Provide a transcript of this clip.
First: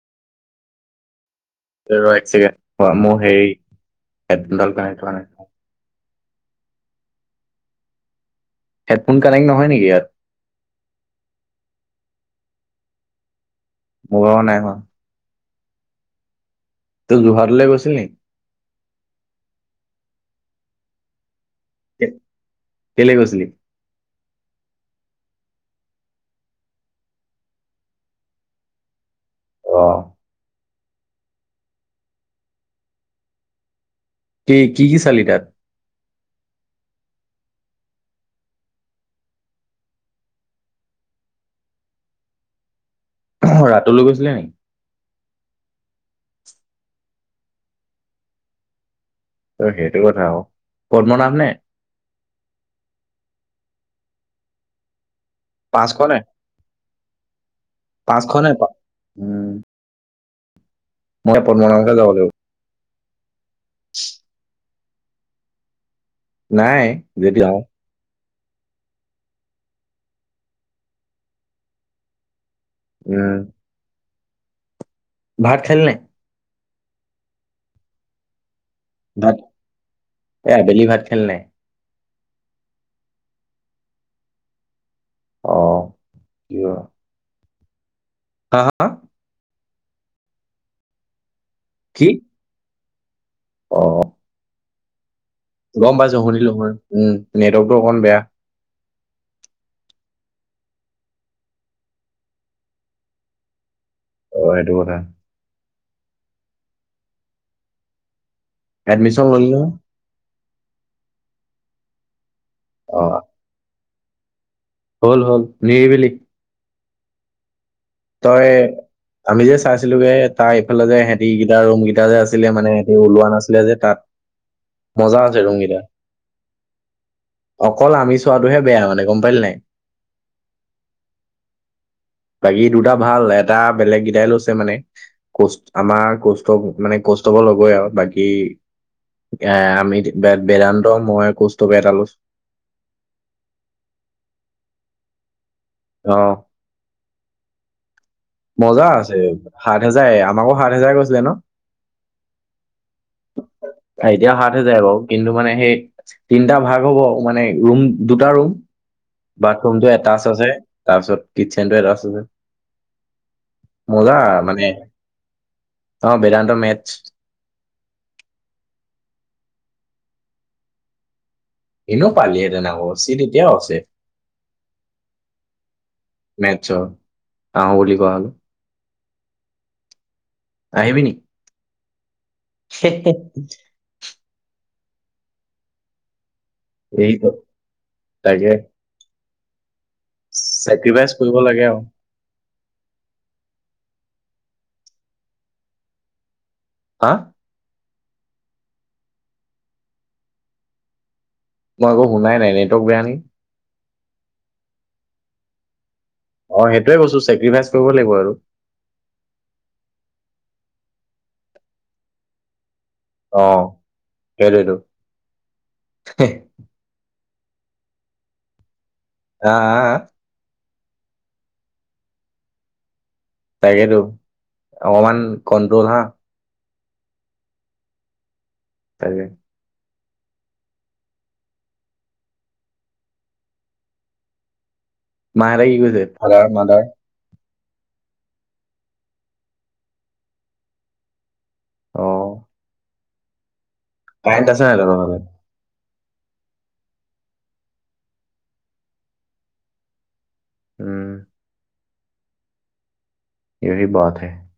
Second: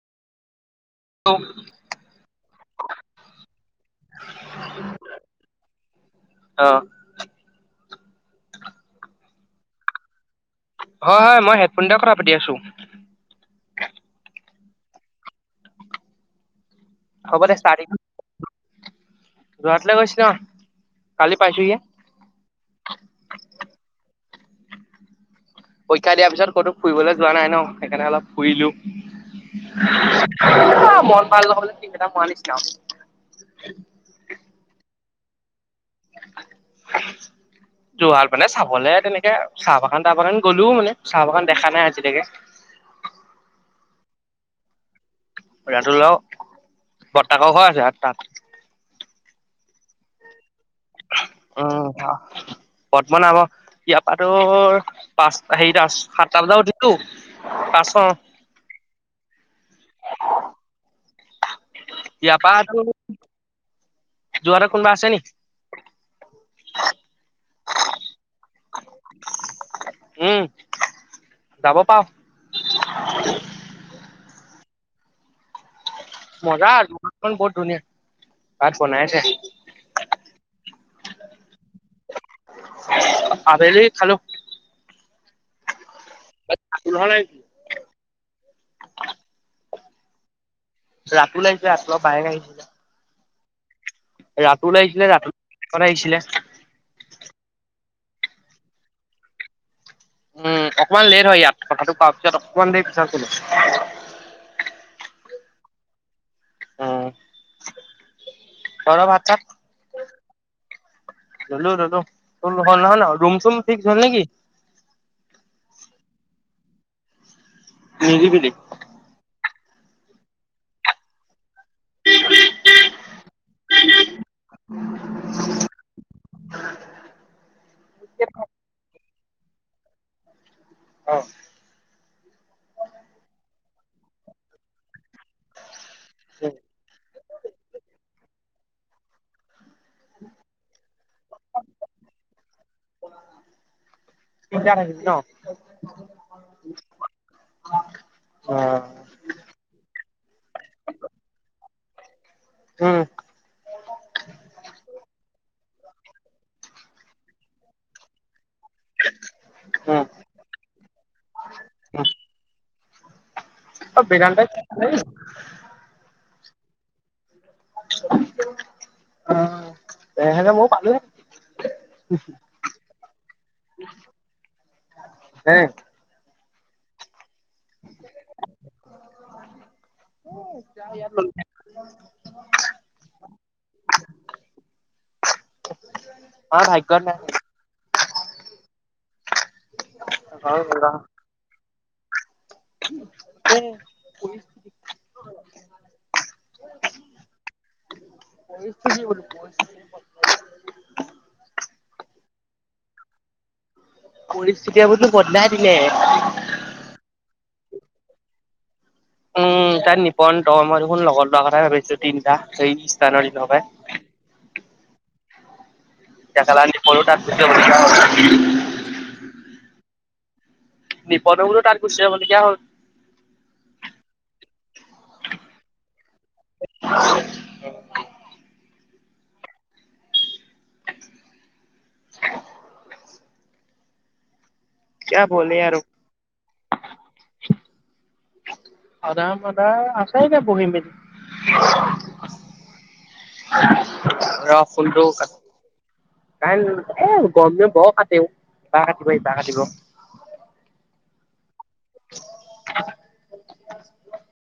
অ। এ ৰ এক ছেকেণ্ড, মোৰ সেই হেডফোনডাল নাই সেইটো কাৰণে। আহ। হেডফোন কানেক্ট নহয় নেকি ইয়াত? হয় হয় মই হেডফোন এ কথা পাতি আছো। মোৰ ভাগৰ নাই হোৱা। তই যোৰহাট দে গৈছিলি নি? গুৱাহাটী লে গৈছিলোঁ কালি পাইছোহিয়ে তে কেলে গৈছিলি? পৰীক্ষা দিয়াৰ পিছত ক'তো ফুৰিবলৈ যোৱা নাই ন, সেইকাৰণে অলপ ফুৰিলো। অ'। মন ভাল নহলে টিপ মৰা নিচিনা আও। কি কি কি চালি তাত? [unintelligible] যোৰহাট মানে চাবলে তেনেকে চাহ বাগান তাহ বাগান গ'লোও মানে চাহ বাগান দেখা নাই আজিলেকে। [unintelligible] তাতো লৈ গৈছিলে নি? ৰাতুল দাও বৰ্তাকৰ ঘৰ আছে তাত। তই সেইটো কথা ক। উম পদ বনাব ইয়াৰ পা তোৰ পাঁচ সেই পাঁচশ নে? সাতটা বজাত উঠিলো। পাঁচ পাঁচশ নাই পোৱা। উম, মই প মক যাব লাগিব। ইয়াৰ পৰা তোৰ যোৰহাটত কোনোবা আছে নি? নাই যদি উম যাব পাওঁ। উম। ভাত খালি নে? মজা, যোৰহাটখন বহুত ধুনীয়া। ভাত বনাইছে ভাত, এ আবেলি ভাত খালি নাই? আবেলি খালো। অ। কিয়? উলহ নাই। হা হা। ৰাতুল আহিছিলে ৰাতুল কি? বায়েক আহিছিলে। অ। ৰাতুল আহিছিলে, ৰাতু গম পাইছোঁ, শুনিলোঁ। উম, নেটৱৰ্কটো অকণ বেয়া। উম, অকমান লেট হয় ইয়াত কথাটো কোৱাৰ পিছত অকমান দেৰি পিছত শুনে। অঁ 'এইটো কথা উম তহঁতৰ ভাত এডমিশন চাত ললেো। ললো ললো হ -নহ ন অ', ৰৰুম চুম ঠিক্ হ'ল নেকি? হ'ল হল নিৰিবিলি তই নিজিবিল আমি যে চাইছিলোগে তাৰ ইফালে যে সিহঁতি কেইটা ৰুম কেইটা যে আছিলে মানে সিহতি ওলোৱা নাছিলে যে তাত মজা আছে ৰুমকেইতা অকল আমি চোৱাটোহে বেয়া মানে গম পাল নাই। অহ' বাকী দুটা ভাল এটা। বেলেগ কেইটাই লৈছে মানে ক? আমাৰ কষ্ট মানে কষ্টবোৰ লগয় আৰু বাকী এ আমি বেদান্ত মই কৌষ্টপে এটা লৈছো তিনিতা থাকিবি ন? আহ' অ মজা আছে সাত হেজাৰ আমাকো সাত হেজাৰ কৈছিলে ন উম এতিয়া সাত হেজাৰ বাৰু কিন্তু মানে সেই তিনিটা ভাগ হ'ব মানে ৰুম দুটা ৰুম বাথৰুম টো উম এটাচ আছে। তাৰপাছত কিচেন টো এটা আছে। অ মলা বেদান্তই মানে অঁ বেদান্ত মেথ অঁ তেনেহলে ময় পালো। হনো পালিহতে ন হব চিত এতিয়াও আছে। [unintelligible] আহ বুলি কোৱা হল। আহিবি নি [unintelligible] [unintelligible] [unintelligible] নাই এইত তাইকে চেক্ৰিভাইচ কৰিব লাগে আৰু। [unintelligible] হা', [unintelligible] মই একো শুনাই নাই, নেটৱৰ্ক বেয়া নি। পৰিস্থিতি আবোৰতো বদাই দিলে। অ' সেইটোৱে কৈছো। চেক্ৰিফাইচ কৰিব লাগিব আৰু। উম, তাত নিপন তই মই দেখোন লগৰ লোৱা কথাই ভাবিছো। তিনিটা স্থানৰ দিনৰ পৰাই। অ', সেইটোৱেটো। [unintelligible] আহ, আহ, আহ? নিপনো বুলো তাত গুচি যাব লগীয়া হ'ল। তাকেইেতো, অকমান কন্ট্ৰল হা। [inaudible] তাকে। [inaudible] কিয়া বলে মাহঁতে কি আৰু কৰিছে? Father mother. ফাডাৰ মাদাৰ আছে এতিয়া বহি মেলি। অ'। কাৰেণ্ট ৰ আছে নাই তহঁতৰ ফোনটো ফালে? ক [unintelligible] গৰম দিনত বৰ অশান্তি, ইবাৰ কাটিব হিবাৰ কাটিব। উম। [inaudible] ইহঁতি বহাতহে।